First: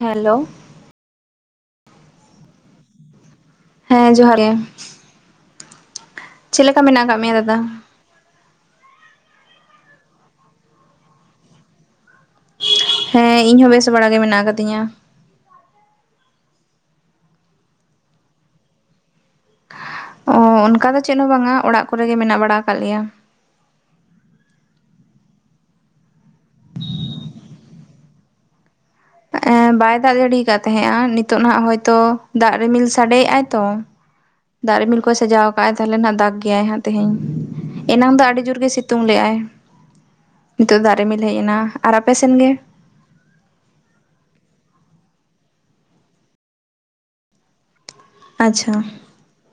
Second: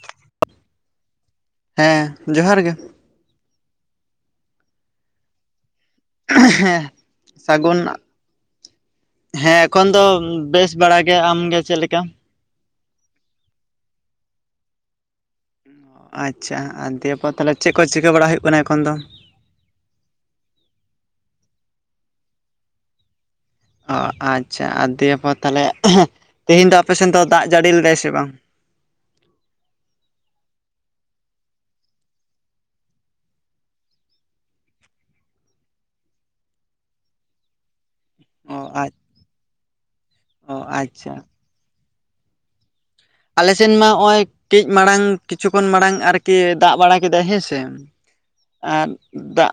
Hello ᱦᱮᱸ ᱡᱚᱦᱟᱨ ᱜᱮ ᱦᱮᱸ ᱡᱚᱦᱟᱨ ᱜᱮ ᱪᱮᱫ ᱦᱮᱸ ᱞᱮᱠᱟ ᱢᱮᱱᱟᱜ ᱟᱠᱟᱫ ᱢᱮᱭᱟ ᱫᱟᱫᱟ? ᱥᱟᱹᱜᱩᱱ ᱦᱮᱸ ᱮᱠᱷᱚᱱ ᱫᱚ ᱵᱮᱥ ᱵᱟᱲᱟ ᱜᱮ ᱟᱢᱜᱮ ᱪᱮᱫ ᱞᱮᱠᱟ ᱦᱮᱸ ᱤᱧ ᱦᱚᱸ ᱵᱮᱥ ᱵᱟᱲᱟ ᱜᱮ ᱢᱮᱱᱟᱜ ᱟᱠᱟᱫᱤᱧᱟ ᱟᱪᱪᱷᱟ ᱟᱨ ᱫᱤᱭᱮᱯᱚᱨ ᱛᱟᱦᱚᱞᱮ ᱪᱮᱫ ᱠᱚ ᱪᱤᱠᱟᱹ ᱵᱟᱲᱟ ᱦᱩᱭᱩᱜ ᱠᱟᱱᱟ ᱮᱠᱷᱚᱱ ᱫᱚ ᱚ ᱚᱱᱠᱟ ᱫᱚ ᱪᱮᱫ ᱦᱚᱸ ᱵᱟᱝᱟ ᱚᱲᱟᱜ ᱠᱚᱨᱮ ᱜᱮ ᱢᱮᱱᱟᱜ ᱵᱟᱲᱟ ᱟᱠᱟᱫ ᱞᱮᱭᱟ ᱚᱻ ᱟᱪᱪᱷᱟ ᱟᱨ ᱫᱤᱭᱮᱯᱚᱨ ᱛᱟᱦᱚᱞᱮ ᱛᱮᱦᱮᱧ ᱫᱚ ᱟᱯᱮ ᱥᱮᱱ ᱫᱚ ᱫᱟᱜ ᱡᱟᱹᱲᱤ ᱞᱮᱫᱟᱭ ᱥᱮ ᱵᱟᱝ ᱮ ᱵᱟᱭ ᱫᱟᱜ ᱡᱟ. ᱲᱤᱭ ᱠᱟᱜ ᱛᱟᱦᱮᱸᱫᱼᱟ ᱱᱤᱛᱚᱜ ᱱᱟᱜ ᱦᱚᱭᱛᱚ ᱫᱟᱜ ᱨᱤᱢᱤᱞ ᱥᱟᱰᱮᱜ-ᱟ ᱛᱚ ᱫᱟᱜ ᱨᱤᱢᱤᱞ ᱠᱚᱭ ᱥᱟᱡᱟᱣ ᱟᱠᱟᱫ ᱟᱭ ᱛᱟᱦᱚᱞᱮ ᱦᱟᱜ ᱫᱟᱜ ᱜᱮᱭᱟᱭ ᱦᱟᱸᱜ ᱛᱮᱦᱤᱧ ᱮᱱᱟᱝ ᱫᱚ ᱟᱹᱰᱤ ᱚ ᱡᱳᱨᱜᱮ ᱟᱪ ᱥᱤᱛᱩᱝ ᱞᱮᱫᱟᱭ ᱚ ᱱᱤᱛᱚᱜ ᱫᱟᱜ ᱟᱪᱪᱷᱟ ᱨᱤᱢᱤᱞ ᱦᱮᱡ ᱮᱱᱟ ᱟᱨ ᱟᱯᱮ ᱥᱮᱱ ᱜᱮ ᱟᱞᱮ ᱥᱮᱱ ᱢᱟ ᱱᱚᱜ ᱚᱭ ᱠᱟᱹᱡ ᱢᱟᱲᱟᱝ ᱠᱤᱪᱷᱩ ᱠᱷᱚᱱ ᱢᱟᱲᱟᱝ ᱟᱨᱠᱤ ᱫᱟᱜ ᱵᱟᱲᱟ ᱠᱮᱫᱟᱭ ᱦᱮᱸᱥᱮ ᱟᱪᱪᱷᱟ ᱟᱨ ᱫᱟᱜ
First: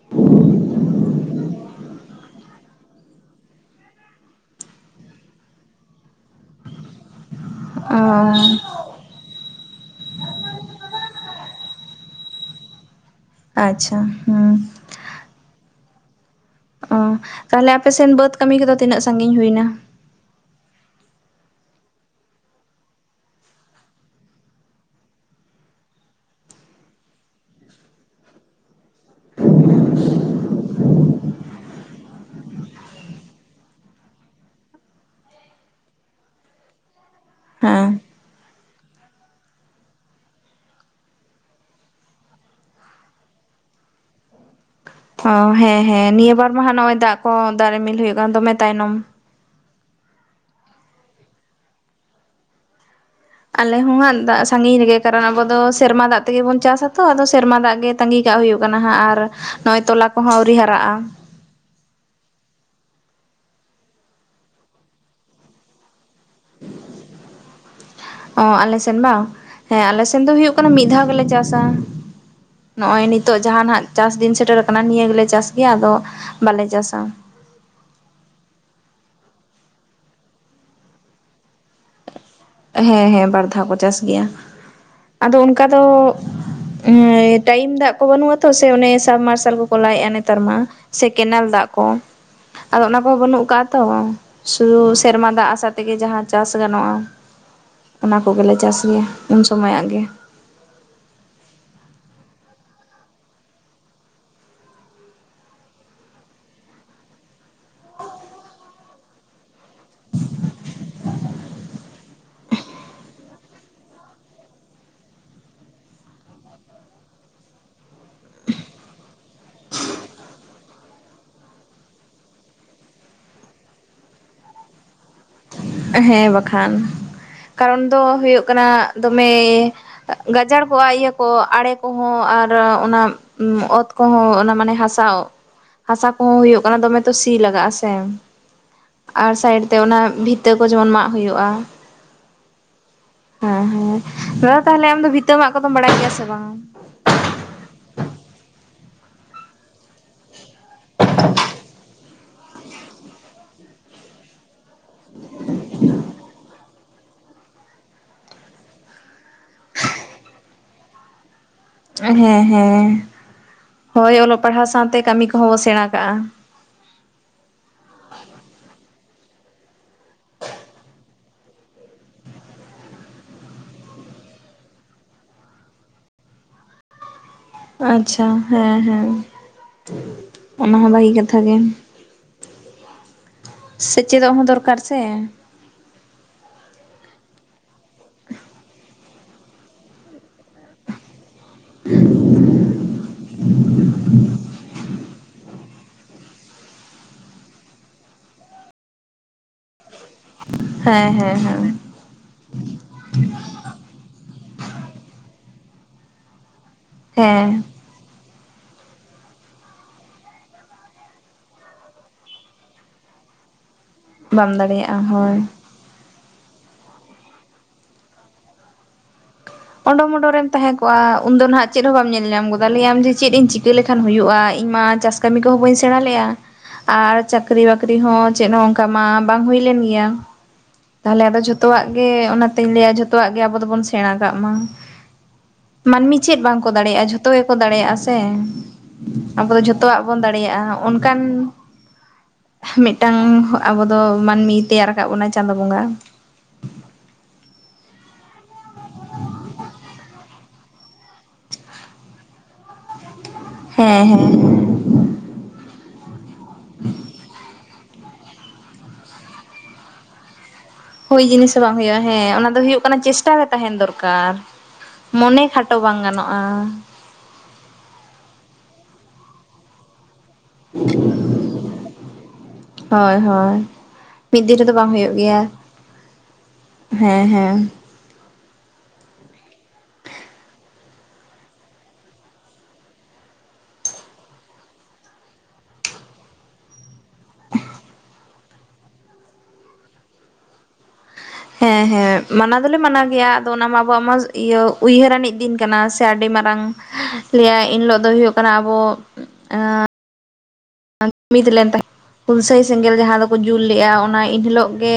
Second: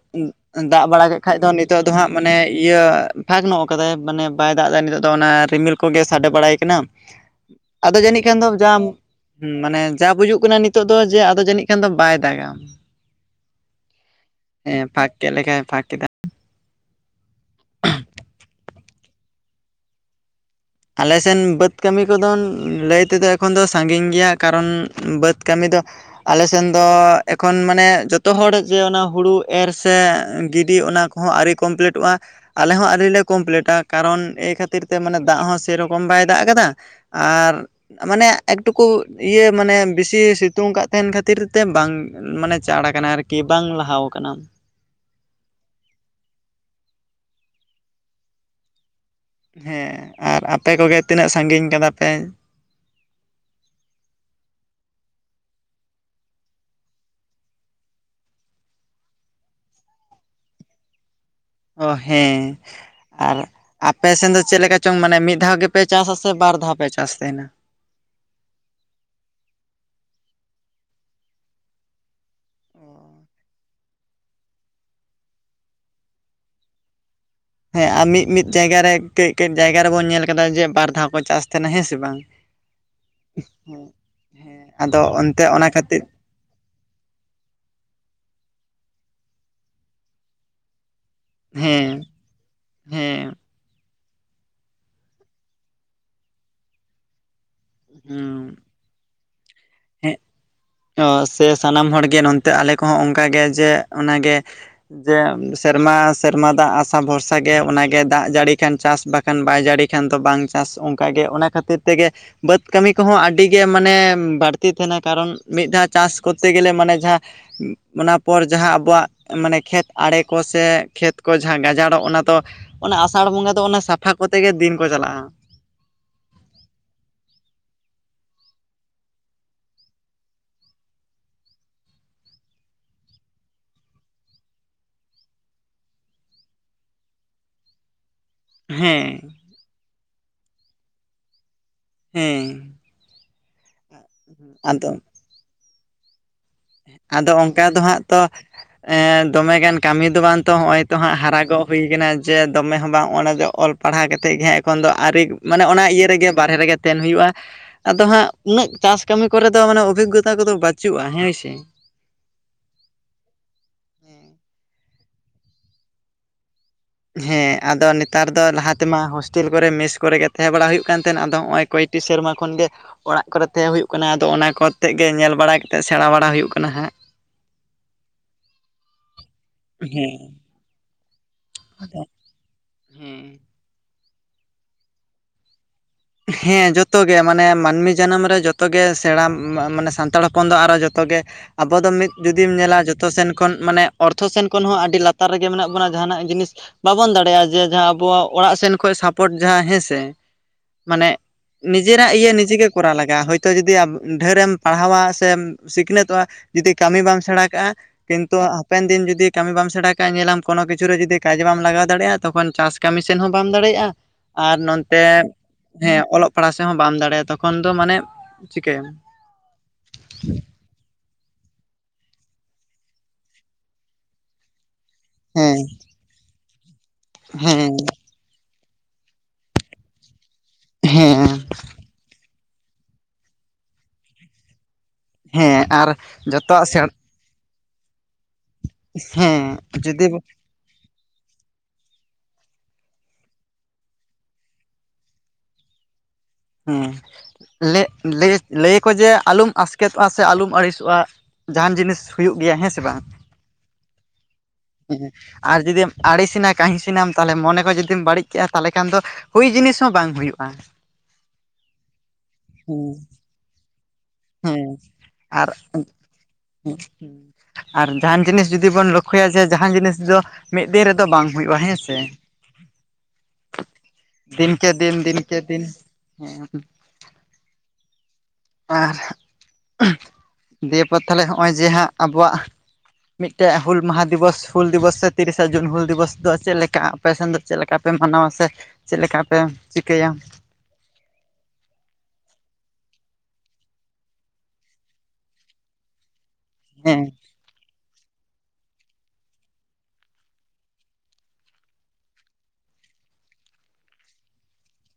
ᱫᱟᱜ ᱵᱟᱲᱟ ᱠᱮᱫ ᱠᱷᱟᱡ ᱫᱚ ᱱᱤᱛᱚᱜ ᱫᱚ ᱦᱟᱸᱜ ᱢᱟᱱᱮ ᱤᱭᱟᱹ ᱯᱷᱟᱠ ᱧᱚᱜ ᱠᱟᱫᱟᱭ ᱢᱟᱱᱮ ᱵᱟᱭ ᱫᱟᱜ ᱮᱫᱟ ᱱᱤᱛᱚᱜ ᱫᱚ ᱚᱱᱟ ᱨᱤᱢᱤᱞ ᱠᱚ ᱜᱮ ᱥᱟᱰᱮ ᱵᱟᱲᱟᱭ ᱠᱟᱱᱟ᱾ ᱟᱫᱚ ᱡᱟᱹᱱᱤᱡ ᱠᱷᱟᱱ ᱫᱚ ᱡᱟᱢ ᱚᱸᱻ᱾ ᱢᱟᱱᱮ ᱡᱟ ᱵᱩᱡᱩᱜ ᱠᱟᱱᱟ ᱱᱤᱛᱚᱜ ᱫᱚ ᱡᱮ ᱟᱫᱚ ᱡᱟᱹᱱᱤᱡ ᱠᱷᱟᱱ ᱫᱚ ᱵᱟᱭ ᱫᱟᱜᱟ᱾ ᱟᱪᱪᱷᱟ ᱦᱩᱸ᱾ ᱦᱮᱸ ᱯᱷᱟᱸᱠ ᱠᱮᱫ ᱞᱮᱠᱟᱭ ᱯᱷᱟᱸᱠ ᱠᱮᱫᱟ᱾ ᱚᱸ ᱛᱟᱦᱞᱮ ᱟᱯᱮ ᱥᱮᱱ ᱵᱟᱹᱫ ᱠᱟᱹᱢᱤ ᱠᱚᱫᱚ ᱛᱤᱱᱟᱹᱜ ᱥᱟᱺᱜᱤᱧ ᱦᱩᱭ ᱱᱟ? ᱟᱞᱮ ᱥᱮᱱ ᱵᱟᱹᱫᱽ ᱠᱟᱹᱢᱤ ᱠᱚᱫᱚ ᱞᱟᱹᱭ ᱛᱮᱫᱚ ᱮᱠᱷᱚᱱ ᱫᱚ ᱥᱟᱺᱜᱤᱧ ᱜᱮᱭᱟ, ᱠᱟᱨᱚᱱ ᱵᱟᱹᱫᱽ ᱠᱟᱹᱢᱤ ᱫᱚ ᱟᱞᱮ ᱥᱮᱱ ᱫᱚ ᱮᱠᱷᱚᱱ ᱢᱟᱱᱮ ᱡᱚᱛᱚ ᱦᱚᱲ ᱡᱮ ᱚᱱᱟ ᱦᱩᱲᱩ ᱮᱨ ᱥᱮ ᱜᱤᱰᱤ ᱚᱱᱟ ᱦᱚᱸ ᱟᱹᱣᱨᱤ ᱠᱚᱢᱯᱞᱤᱴᱚᱜᱼᱟ ᱾ ᱟᱞᱮ ᱦᱚᱸ ᱟᱹᱣᱨᱤᱞᱮ ᱠᱚᱢᱯᱞᱤᱴᱟ ᱠᱟᱨᱚᱱ ᱮᱹᱭ ᱠᱷᱟᱹᱛᱤᱨ ᱛᱮ ᱢᱟᱱᱮ ᱫᱟᱜ ᱦᱚᱸ ᱥᱮᱹᱭ ᱨᱚᱠᱚᱢ ᱵᱟᱭ ᱫᱟᱜ ᱠᱟᱫᱟ ᱟᱨ ᱦᱮᱸ ᱢᱟᱱᱮ ᱮᱠᱴᱩᱠᱩ ᱤᱭᱟᱹ ᱢᱟᱱᱮ ᱵᱤᱥᱤ ᱥᱤᱛᱩᱝ ᱠᱟᱫ ᱛᱟᱦᱮᱱ ᱠᱷᱟᱹᱛᱤᱨ ᱛᱮ ᱵᱟᱝ ᱢᱟᱱᱮ ᱪᱟᱬ ᱟᱠᱟᱱᱟ ᱟᱨ ᱠᱤ ᱵᱟᱝ ᱞᱟᱦᱟᱣ ᱠᱟᱱᱟ᱾ ᱚ ᱦᱮᱸ ᱦᱮᱸ, ᱱᱤᱭᱟᱹ ᱵᱟᱨ ᱢᱟ ᱦᱟᱸᱜ ᱱᱚᱜᱼᱚᱭ ᱫᱟᱜ ᱠᱚ ᱫᱟᱜ ᱨᱤᱢᱤᱞ ᱦᱩᱭᱩᱜ ᱠᱟᱱ ᱫᱚᱢᱮ ᱛᱟᱭᱱᱚᱢ᱾ ᱦᱮᱸ, ᱟᱨ ᱟᱯᱮ ᱠᱚᱜᱮ ᱛᱤᱱᱟᱹᱜ ᱥᱟᱺᱜᱤᱧ ᱠᱟᱫᱟ ᱯᱮ? ᱟᱞᱮ ᱦᱚᱸ ᱦᱟᱸᱜ ᱫᱟᱜ ᱥᱟᱺᱜᱤᱧ ᱨᱮᱜᱮ, ᱠᱟᱨᱚᱱ ᱟᱵᱚ ᱫᱚ ᱥᱮᱨᱢᱟ ᱫᱟᱜ ᱛᱮᱜᱮ ᱵᱚᱱ ᱪᱟᱥᱟ ᱛᱚ ᱟᱫᱚ ᱥᱮᱨᱢᱟ ᱫᱟᱜ ᱜᱮ ᱛᱟᱺᱜᱤ ᱠᱟᱜ ᱦᱩᱭᱩᱜ ᱠᱟᱱᱟ ᱦᱟᱸᱜ ᱟᱨ ᱱᱚᱜᱼᱚᱭ ᱛᱚᱞᱟ ᱠᱚᱦᱚᱸ ᱟᱹᱣᱨᱤ ᱦᱟᱨᱟᱜᱼᱟ᱾ ᱚ ᱦᱮᱸ ᱟᱨ ᱟᱯᱮ ᱥᱮᱱ ᱫᱚ ᱪᱮᱫ ᱞᱮᱠᱟ ᱪᱚᱝ ᱢᱟᱱᱮ ᱢᱤᱫ ᱫᱷᱟᱣ ᱜᱮ ᱯᱮ ᱪᱟᱥᱟ ᱥᱮ ᱵᱟᱨ ᱫᱷᱟᱣ ᱯᱮ ᱪᱟᱥ ᱛᱟᱦᱮᱱᱟ? ᱚ ᱟᱞᱮ ᱥᱮᱱ ᱵᱟᱝ? ᱦᱮᱸ ᱟᱞᱮ ᱥᱮᱱ ᱫᱚ ᱦᱩᱭᱩᱜ ᱠᱟᱱᱟ ᱢᱤᱫ ᱫᱷᱟᱣ ᱜᱮᱞᱮ ᱪᱟᱥᱟ᱾ ᱱᱚᱸᱜ-ᱚᱭ ᱱᱤᱛᱚᱜ ᱡᱟᱦᱟᱸ ᱱᱟᱦᱟᱜ ᱪᱟᱥ ᱫᱤᱱ ᱥᱮᱴᱮᱨ ᱟᱠᱟᱱᱟ ᱱᱤᱭᱟᱹ ᱜᱮᱞᱮ ᱪᱟᱥ ᱜᱮᱭᱟ, ᱟᱫᱚ ᱵᱟᱞᱮ ᱪᱟᱥᱟ᱾ ᱦᱮᱸ ᱟᱨ ᱢᱤᱫ ᱢᱤᱫ ᱡᱟᱭᱜᱟ ᱨᱮ ᱠᱟᱹᱡ ᱠᱟᱹᱡ ᱡᱟᱭᱜᱟ ᱨᱮ ᱵᱚᱱ ᱧᱮᱞ ᱠᱟᱫᱟ ᱡᱮ ᱵᱟᱨ ᱫᱷᱟᱣ ᱠᱚ ᱪᱟᱥ ᱛᱟᱦᱮᱸᱱᱟ, ᱦᱮᱸ ᱥᱮ ᱵᱟᱝ? ᱦᱮᱸ ᱦᱮᱸ ᱵᱟᱨ ᱫᱷᱟᱣ ᱠᱚ ᱦᱮᱸ ᱪᱟᱥ ᱜᱮᱭᱟ, ᱦᱮᱸ ᱟᱫᱚ ᱚᱱᱛᱮ ᱚᱱᱠᱟ ᱚᱱᱟ ᱫᱚ ᱠᱷᱟᱹᱛᱤᱨ ᱮᱸᱭ ᱴᱟᱭᱤᱢ ᱫᱟᱜ ᱠᱚ ᱵᱟᱹᱱᱩᱜ ᱟᱛᱚ ᱥᱮ ᱚᱱᱮ ᱥᱟᱵᱼᱢᱟᱨᱥᱟᱞ ᱠᱚᱠᱚ ᱞᱟᱭᱮᱫᱼᱟ ᱱᱮᱛᱟᱨ ᱢᱟ᱾ ᱥᱮ ᱠᱮᱱᱟᱞ ᱫᱟᱜ ᱠᱚ᱾ ᱦᱮᱸ ᱟᱫᱚ ᱚᱱᱟ ᱠᱚᱦᱚᱸ ᱦᱮᱸ ᱵᱟᱹᱱᱩᱜ ᱠᱟᱜ-ᱟ ᱛᱚ, ᱥᱩᱫᱩ ᱥᱮᱨᱢᱟ ᱫᱟᱜ ᱟᱥᱟ ᱛᱮᱜᱮ ᱡᱟᱦᱟᱸ ᱪᱟᱥ ᱜᱟᱱᱚᱜᱼᱟ᱾ ᱚᱱᱟ ᱠᱚ ᱜᱮᱞᱮ ᱦᱩᱸ ᱪᱟᱥ ᱜᱮᱭᱟ, ᱩᱱ ᱥᱚᱢᱚᱭᱟᱜ ᱜᱮ᱾ ᱦᱮᱸ ᱚ ᱥᱮ ᱥᱟᱱᱟᱢ ᱦᱚᱲ ᱜᱮ ᱱᱚᱱᱛᱮ ᱟᱞᱮ ᱠᱚᱦᱚᱸ ᱚᱱᱠᱟ ᱜᱮ ᱡᱮ ᱚᱱᱟᱜᱮ ᱡᱮ ᱥᱮᱨᱢᱟ ᱥᱮᱨᱢᱟ ᱫᱟᱜ ᱟᱥᱟ ᱵᱷᱚᱨᱥᱟ ᱜᱮ ᱚᱱᱟᱜᱮ ᱫᱟᱜ ᱡᱟᱹᱲᱤ ᱠᱷᱟᱱ ᱪᱟᱥ ᱵᱟ ᱠᱷᱟᱱ ᱵᱟᱭ ᱡᱟᱹᱲᱤ ᱠᱷᱟᱱ ᱫᱚ ᱵᱟᱝ ᱪᱟᱥ ᱚᱱᱠᱟ ᱜᱮ, ᱚᱱᱟ ᱠᱷᱟᱹᱛᱤᱨ ᱛᱮᱜᱮ ᱵᱟᱹᱫᱽ ᱠᱟᱹᱢᱤ ᱠᱚᱦᱚᱸ ᱟᱹᱰᱤ ᱜᱮ ᱢᱟᱱᱮ ᱵᱟᱹᱲᱛᱤ ᱛᱟᱦᱮᱱᱟ, ᱠᱟᱨᱚᱱ ᱢᱤᱫ ᱫᱷᱟᱣ ᱪᱟᱥ ᱠᱳᱨᱛᱮ ᱜᱮᱞᱮ ᱢᱟᱱᱮ ᱡᱟᱦᱟᱸ ᱚᱱᱟ ᱯᱚᱨ ᱡᱟᱦᱟᱸ ᱟᱵᱚᱣᱟᱜ ᱢᱟᱱᱮ ᱠᱷᱮᱛ ᱟᱲᱮ ᱠᱚ ᱥᱮ ᱠᱷᱮᱛ ᱠᱚ ᱡᱟᱦᱟᱸ ᱜᱟᱡᱟᱲᱚᱜ ᱚᱱᱟ ᱫᱚ ᱚᱱᱟ ᱟᱥᱟᱲ ᱵᱚᱸᱜᱟ ᱫᱚ ᱚᱱᱟ ᱥᱟᱯᱷᱟ ᱠᱚᱛᱮ ᱜᱮ ᱫᱤᱱ ᱠᱚ ᱪᱟᱞᱟᱜᱼᱟ᱾ ᱦᱮᱸ ᱵᱟᱠᱷᱟᱱ, ᱠᱟᱨᱚᱱ ᱫᱚ ᱦᱳᱭᱳᱜ ᱠᱟᱱᱟ ᱫᱚᱢᱮᱭ ᱟᱜ ᱜᱟᱡᱟᱲ ᱠᱚᱜᱼᱟ ᱤᱭᱟᱹ ᱠᱚ ᱟᱲᱮ ᱠᱚᱦᱚᱸ ᱟᱨ ᱚᱱᱟ ᱩᱸ ᱚᱛ ᱠᱚᱦᱚᱸ ᱚᱱᱟ ᱢᱟᱱᱮ ᱦᱟᱥᱟ ᱦᱟᱥᱟ ᱠᱚᱦᱚᱸ ᱦᱳᱭᱳᱜ ᱠᱟᱱᱟ, ᱫᱚᱢᱮ ᱛᱚ ᱥᱤ ᱞᱟᱜᱟᱜᱼᱟ ᱥᱮ᱾ ᱟᱨ ᱦᱮᱸ ᱥᱟᱭᱤᱰ ᱛᱮ ᱚᱱᱟ ᱵᱷᱤᱛᱟᱹ ᱠᱚ ᱡᱮᱢᱚᱱ ᱢᱟᱜ ᱦᱩᱭᱩᱜᱼᱟ᱾ ᱦᱮᱸᱻ᱾ ᱚᱸ ᱦᱮᱸ ᱫᱟᱫᱟ ᱛᱟᱦᱚᱞᱮ ᱟᱫᱚ ᱟᱢ ᱫᱚ ᱵᱷᱤᱛᱟᱹ ᱢᱟᱜ ᱠᱚᱫᱚᱢ ᱵᱟᱲᱟᱭ ᱜᱮᱭᱟ ᱥᱮ ᱵᱟᱝ? ᱟᱫᱚ ᱚᱱᱠᱟ ᱫᱚ ᱦᱟᱸᱜ ᱛᱚ ᱮᱸ ᱫᱚᱢᱮ ᱜᱟᱱ ᱠᱟᱹᱢᱤ ᱫᱚ ᱵᱟᱝ ᱛᱚ ᱦᱚᱸᱜᱼᱚᱭ ᱛᱚ ᱦᱟᱸᱜ ᱦᱟᱨᱟ ᱜᱚᱜ ᱦᱩᱭ ᱠᱟᱱᱟ ᱡᱮ ᱫᱚᱢᱮ ᱦᱚᱸ ᱵᱟᱝ ᱚᱱᱟ ᱫᱚ ᱚᱞ ᱯᱟᱲᱦᱟᱣ ᱠᱟᱛᱮᱜ ᱜᱮ ᱦᱟᱸᱜ ᱛᱚᱠᱷᱚᱱ ᱫᱚ ᱟᱹᱣᱨᱤ, ᱢᱟᱱᱮ ᱚᱱᱟ ᱤᱭᱟᱹ ᱨᱮᱜᱮ ᱵᱟᱨᱦᱮ ᱨᱮᱜᱮ ᱛᱮᱱ ᱦᱩᱭᱩᱜᱼᱟ, ᱟᱫᱚ ᱦᱟᱸᱜ ᱩᱱᱟᱹᱜ ᱪᱟᱥ ᱠᱟᱹᱢᱤ ᱠᱚᱨᱮ ᱫᱚ ᱢᱟᱱᱮ ᱚᱵᱷᱤᱜᱜᱚᱛᱟ ᱠᱚᱫᱚ ᱵᱟᱹᱪᱩᱜᱼᱟ ᱦᱮᱸ ᱥᱮ᱾ ᱦᱮᱸ ᱦᱮᱸ, ᱦᱳᱭ ᱚᱞᱚᱜ ᱯᱟᱲᱦᱟᱣ ᱥᱟᱶᱛᱮ ᱠᱟᱹᱢᱤ ᱠᱚᱦᱚᱸ ᱵᱚ ᱥᱮᱬᱟ ᱠᱟᱜᱼᱟ᱾ ᱦᱮᱸ ᱟᱫᱚ ᱱᱮᱛᱟᱨ ᱫᱚ ᱞᱟᱦᱟ ᱛᱮᱢᱟ ᱦᱳᱥᱴᱮᱞ ᱠᱚᱨᱮ ᱢᱮᱥ ᱠᱚᱨᱮ ᱜᱮ ᱛᱟᱦᱮᱸ ᱵᱟᱲᱟ ᱦᱩᱭᱩᱜ ᱠᱟᱱ ᱛᱟᱦᱮᱸᱱ ᱟᱫᱚ ᱦᱚᱸᱜᱼᱚᱭ ᱠᱚᱭᱴᱤ ᱥᱮᱨᱢᱟ ᱠᱷᱚᱱ ᱜᱮ ᱚᱲᱟᱜ ᱠᱚᱨᱮ ᱛᱮᱦᱮ ᱦᱩᱭᱩᱜ ᱠᱟᱱᱟ ᱟᱫᱚ ᱚᱱᱟ ᱠᱚᱛᱮᱜ ᱜᱮ ᱧᱮᱞ ᱵᱟᱲᱟᱭ ᱠᱟᱛᱮᱜ ᱥᱮᱬᱟᱸ ᱵᱟᱲᱟ ᱦᱩᱭᱩᱜ ᱠᱟᱱᱟ ᱦᱟᱸᱜ᱾ ᱟᱪᱪᱷᱟ ᱦᱮᱸ ᱦᱮᱸ᱾ ᱦᱮᱸ᱾ ᱚᱱᱟ ᱦᱚᱸ ᱵᱷᱟᱹᱜᱤ ᱠᱟᱛᱷᱟ ᱜᱮ᱾ ᱦᱮᱸ᱾ ᱥᱮᱪᱮᱫᱚᱜ ᱦᱚᱸ ᱫᱚᱨᱠᱟᱨ ᱥᱮ᱾ ᱦᱮᱸ ᱡᱚᱛᱚ ᱜᱮ ᱢᱟᱱᱮ ᱢᱟᱹᱱᱢᱤ ᱡᱟᱱᱟᱢ ᱨᱮ ᱡᱚᱛᱚ ᱜᱮ ᱥᱮᱬᱟ ᱢᱟ-ᱢᱟᱱᱮ ᱥᱟᱱᱛᱟᱲ ᱦᱚ ᱯᱚᱱ ᱫᱚ ᱟᱨᱚ ᱡᱚᱛᱚ ᱜᱮ ᱟᱵᱚ ᱫᱚ ᱢᱤᱫ ᱡᱩᱫᱤᱢ ᱧᱮᱞᱟ ᱡᱚᱛᱚ ᱥᱮᱱ ᱠᱷᱚᱱ ᱢᱟᱱᱮ ᱚᱨᱛᱷᱚ ᱥᱮᱱ ᱠᱷᱚᱱ ᱦᱚᱸ ᱟᱹᱰᱤ ᱞᱟᱛ ᱛᱟᱨ ᱨᱮᱜᱮ ᱢᱮᱱᱟᱜ ᱵᱚᱱᱟ ᱡᱟᱦᱟᱱᱟᱜ ᱡᱤᱱᱤᱥ ᱵᱟᱵᱚᱱ ᱫᱟᱲᱮᱭᱟᱜᱼᱟ ᱡᱮ ᱡᱟᱦᱟᱸ ᱟᱵᱚᱣᱟᱜ ᱚᱲᱟᱜ ᱥᱮᱱ ᱠᱷᱚᱱ ᱥᱟᱯᱳᱴ ᱡᱟᱦᱟᱸ ᱦᱮᱸᱥᱮ᱾ ᱦᱮᱸ ᱢᱟᱱᱮ ᱦᱮᱸ ᱦᱮᱸ ᱱᱤᱡ ᱡᱮᱨᱟᱜ ᱤᱭᱟᱹ ᱱᱤᱡᱮ ᱜᱮ ᱠᱚᱨᱟᱣ ᱞᱟᱜᱟᱜᱼᱟ ᱦᱳᱭᱛᱳ ᱡᱩᱫᱤ ᱟᱵ ᱰᱷᱮᱨᱮᱢ ᱯᱟᱲᱦᱟᱣᱟ ᱥᱮᱢ ᱥᱤᱠᱷᱱᱟᱹᱛᱚᱜᱼᱟ ᱡᱩᱫᱤ ᱠᱟᱹᱢᱤ ᱵᱟᱢ ᱥᱮᱬᱟᱸ ᱦᱮᱸ ᱠᱟᱜᱼᱟ ᱠᱤᱱᱛᱩ ᱦᱟᱯᱮᱱ ᱫᱤᱱ ᱡᱩᱫᱤ ᱠᱟᱹᱢᱤ ᱵᱟᱢ ᱥᱮᱬᱟ ᱠᱟᱜᱼᱟ ᱧᱮᱞᱟᱢ ᱠᱚᱱᱳ ᱠᱤᱪᱷᱩ ᱨᱮ ᱡᱩᱫᱤ ᱠᱟᱡ ᱵᱟᱢ ᱞᱟᱜᱟᱣ ᱫᱟᱲᱮᱜᱼᱟ ᱛᱚᱠᱷᱚᱱ ᱪᱟᱥ ᱠᱟᱹᱢᱤ ᱥᱮᱱ ᱦᱚᱸ ᱵᱟᱢ ᱫᱟᱲᱮᱭᱟᱜ-ᱟ ᱵᱟᱢ ᱟᱨ ᱱᱚᱱᱛᱮ ᱫᱟᱲᱮᱭᱟᱜᱼᱟ ᱦᱳᱭ ᱦᱮᱸ ᱚᱞᱚᱜ ᱯᱟᱲᱦᱟᱣ ᱥᱮᱜ ᱦᱚᱸ ᱵᱟᱢ ᱫᱟᱲᱮᱭᱟᱜᱼᱟ ᱛᱚᱠᱷᱚᱱ ᱫᱚ ᱢᱟᱱᱮ ᱪᱤᱠᱟᱹᱭᱟᱢ? ᱚᱸᱰᱳ-ᱢᱳᱰᱳ ᱨᱮᱢ ᱛᱟᱦᱮᱸ ᱠᱚᱜᱼᱟ, ᱩᱱᱫᱚ ᱱᱟᱜ ᱪᱮᱫ ᱦᱚᱸ ᱵᱟᱢ ᱧᱮᱞ ᱧᱟᱢ ᱜᱚᱫᱟ ᱞᱟᱹᱭᱟᱢ ᱡᱮ ᱪᱮᱫ ᱤᱧ ᱪᱤᱠᱟᱹ ᱞᱮᱠᱷᱟᱱ ᱦᱩᱭᱩᱜᱼᱟ ᱤᱧᱢᱟ ᱪᱟᱥ ᱠᱟᱹᱢᱤ ᱦᱮᱸ ᱠᱚᱦᱚᱸ ᱵᱟᱹᱧ ᱥᱮᱬᱟᱸ ᱞᱮᱜ-ᱟ ᱟᱨ ᱪᱟᱹᱠᱨᱤ ᱦᱮᱸ ᱵᱟᱹᱠᱨᱤ ᱦᱚᱸ ᱪᱮᱫ ᱦᱚᱸ ᱚᱱᱠᱟ ᱢᱟ ᱵᱟᱝ ᱦᱩᱭᱞᱮᱱ ᱜᱮᱭᱟ᱾ ᱛᱟᱦᱚᱞᱮ ᱦᱮᱸ ᱟᱫᱚ ᱡᱷᱚᱛᱚᱣᱟᱜ ᱜᱮ ᱚᱱᱟᱛᱮᱧ ᱞᱟᱹᱭᱟ ᱡᱷᱚᱛᱚᱣᱟᱜ ᱜᱮ ᱟᱵᱚ ᱫᱚᱵᱚᱱ ᱥᱮᱬᱟᱸ ᱠᱟᱜ ᱢᱟ᱾ ᱦᱮᱸ ᱟᱨ ᱢᱟᱹᱱᱢᱤ ᱪᱮᱫ ᱡᱚᱛᱚᱣᱟᱜ ᱵᱟᱝᱠᱚ ᱥᱮᱬ ᱫᱟᱲᱮᱭᱟᱜᱼᱟ ᱡᱷᱚᱛᱚ ᱜᱮᱠᱚ ᱫᱟᱲᱮᱭᱟᱜᱼᱟ ᱥᱮ᱾ ᱟᱵᱚ ᱦᱮᱸ ᱫᱚ ᱡᱷᱚᱛᱚᱣᱟᱜ ᱡᱩᱫᱤ ᱵᱚᱱ ᱫᱟᱲᱮᱭᱟᱜᱼᱟ ᱦᱚᱸᱜ᱾ ᱚᱱᱠᱟᱱ ᱢᱤᱫᱴᱟᱝ ᱟᱵᱚ ᱫᱚ ᱢᱟᱹᱱᱢᱤ ᱛᱮᱭᱟᱨ ᱟᱠᱟᱫ ᱵᱚᱱᱟ᱾ ᱪᱟᱸᱫᱚ ᱵᱚᱸᱝᱜᱟ᱾ ᱦᱮᱸ ᱞᱮ-ᱞᱮ-ᱞᱟᱹᱭᱟᱠᱚ ᱡᱮ ᱟᱞᱚᱢ ᱟᱥᱠᱮᱛᱚᱜᱼᱟ ᱥᱮ ᱟᱞᱚᱢ ᱟᱹᱲᱤᱥᱚᱜᱼᱟ᱾ ᱡᱟᱦᱟᱱ ᱡᱤᱱᱤᱥ ᱦᱩᱭᱩᱜ ᱜᱮᱭᱟ ᱦᱮᱸ ᱥᱮ ᱵᱟᱝ᱾ ᱦᱮᱸ ᱦᱮᱸ ᱦᱮᱸ᱾ ᱦᱮᱸ ᱟᱨ ᱡᱩᱫᱤᱢ ᱟᱲᱤᱥᱤᱱᱟ ᱠᱟᱹᱦᱤᱥᱤᱱᱟᱢ ᱛᱟᱦᱚᱞᱮ ᱢᱚᱱᱮ ᱠᱚ ᱡᱩᱫᱤᱢ ᱵᱟᱹᱲᱤᱡ ᱠᱮᱜᱼᱟ ᱛᱟᱦᱚᱞᱮ ᱠᱷᱟᱱ ᱫᱚ ᱦᱩᱭ ᱡᱤᱱᱤᱥ ᱦᱚᱸ ᱵᱟᱝ ᱦᱩᱭᱩᱜᱼᱟ᱾ ᱦᱩᱭ ᱡᱤᱱᱤᱥ ᱦᱚᱸ ᱵᱟᱝ ᱦᱳᱭᱳᱼᱟ ᱦᱮᱸ ᱚᱱᱟ ᱫᱚ ᱦᱩᱭᱩᱜ ᱠᱟᱱᱟ ᱪᱮᱥᱴᱟ ᱠᱟ ᱛᱟᱦᱮᱱ ᱫᱚᱨᱠᱟᱨ, ᱦᱮᱸ ᱢᱚᱱᱮ ᱟᱨ ᱠᱷᱟᱴᱚ ᱵᱟᱝ ᱜᱟᱱᱚᱜᱼᱟ᱾ ᱟᱨ ᱡᱟᱦᱟᱱ ᱡᱤᱱᱤᱥ ᱡᱩᱫᱤ ᱵᱚᱱ ᱞᱚᱠᱠᱷᱚᱭᱟ ᱡᱮ ᱡᱟᱦᱟᱱ ᱡᱤᱱᱤᱥ ᱫᱚ ᱢᱤᱫ ᱫᱤᱱ ᱨᱮᱫᱚ ᱵᱟᱝ ᱦᱩᱭᱩᱜᱼᱟ ᱦᱮᱸ ᱥᱮ᱾ ᱦᱳᱭ ᱦᱳᱭ ᱢᱤᱫ ᱫᱤᱱ ᱠᱮ ᱨᱮᱫᱚ ᱵᱟᱝ ᱫᱤᱱ ᱦᱩᱭᱩᱜ ᱫᱤᱱ ᱠᱮ ᱜᱮᱭᱟ ᱫᱤᱱ ᱦᱮᱸ᱾ ᱦᱮᱸ ᱦᱮᱸ᱾ ᱟᱨ ᱫᱮᱯᱚᱨ ᱛᱟᱦᱚᱞᱮ ᱦᱚᱜᱼᱚᱭ ᱡᱮ ᱦᱟᱸᱜ ᱟᱵᱚᱣᱟᱜ ᱢᱤᱫᱴᱮᱱ ᱦᱩᱞ ᱢᱟᱦᱟ ᱫᱤᱵᱚᱥ ᱦᱩᱞ ᱫᱤᱵᱚᱥ ᱥᱮ ᱛᱤᱨᱤᱥᱟ ᱡᱩᱱ ᱦᱩᱞ ᱫᱤᱵᱚᱥ ᱫᱚ ᱪᱮᱫ ᱞᱮᱠᱟ? ᱟᱯᱮ ᱥᱮᱫ ᱫᱚ ᱪᱮᱫ ᱞᱮᱠᱟ ᱯᱮ ᱢᱟᱱᱟᱣᱟ ᱥᱮ ᱪᱮᱫ ᱞᱮᱠᱟ ᱯᱮ ᱪᱤᱠᱟᱹᱭᱟ? ᱦᱮᱸ ᱦᱮᱸ ᱢᱟᱱᱟᱣ ᱫᱚᱞᱮ ᱢᱟᱱᱟᱣ ᱜᱮᱭᱟ ᱟᱫᱚ ᱚᱱᱟ ᱢᱟ ᱟᱵᱚᱣᱟᱜ ᱢᱟᱥ ᱤᱭᱟᱹ ᱩᱭᱦᱟᱹᱨᱱᱤᱡ ᱫᱤᱱ ᱠᱟᱱᱟ ᱥᱮ ᱟᱹᱰᱤ ᱢᱟᱨᱟᱝ ᱦᱮᱸ ᱞᱟᱹᱭᱟ ᱤᱱᱦᱤᱞᱳᱜ ᱫᱚ ᱦᱩᱭᱩᱜ ᱠᱟᱱᱟ ᱟᱵᱚ ᱮᱸᱜ [unintelligible] ᱢᱤᱫ ᱞᱮᱱ ᱛᱟᱦᱮᱸᱫ ᱦᱩᱞᱥᱟᱹᱭ ᱥᱮᱸᱜᱮᱞ ᱡᱟᱦᱟᱸ ᱫᱚᱠᱚ ᱡᱩᱞ ᱞᱮᱫᱜᱼᱟ ᱚᱱᱟ ᱮᱱ ᱦᱤᱞᱳᱜ ᱜᱮ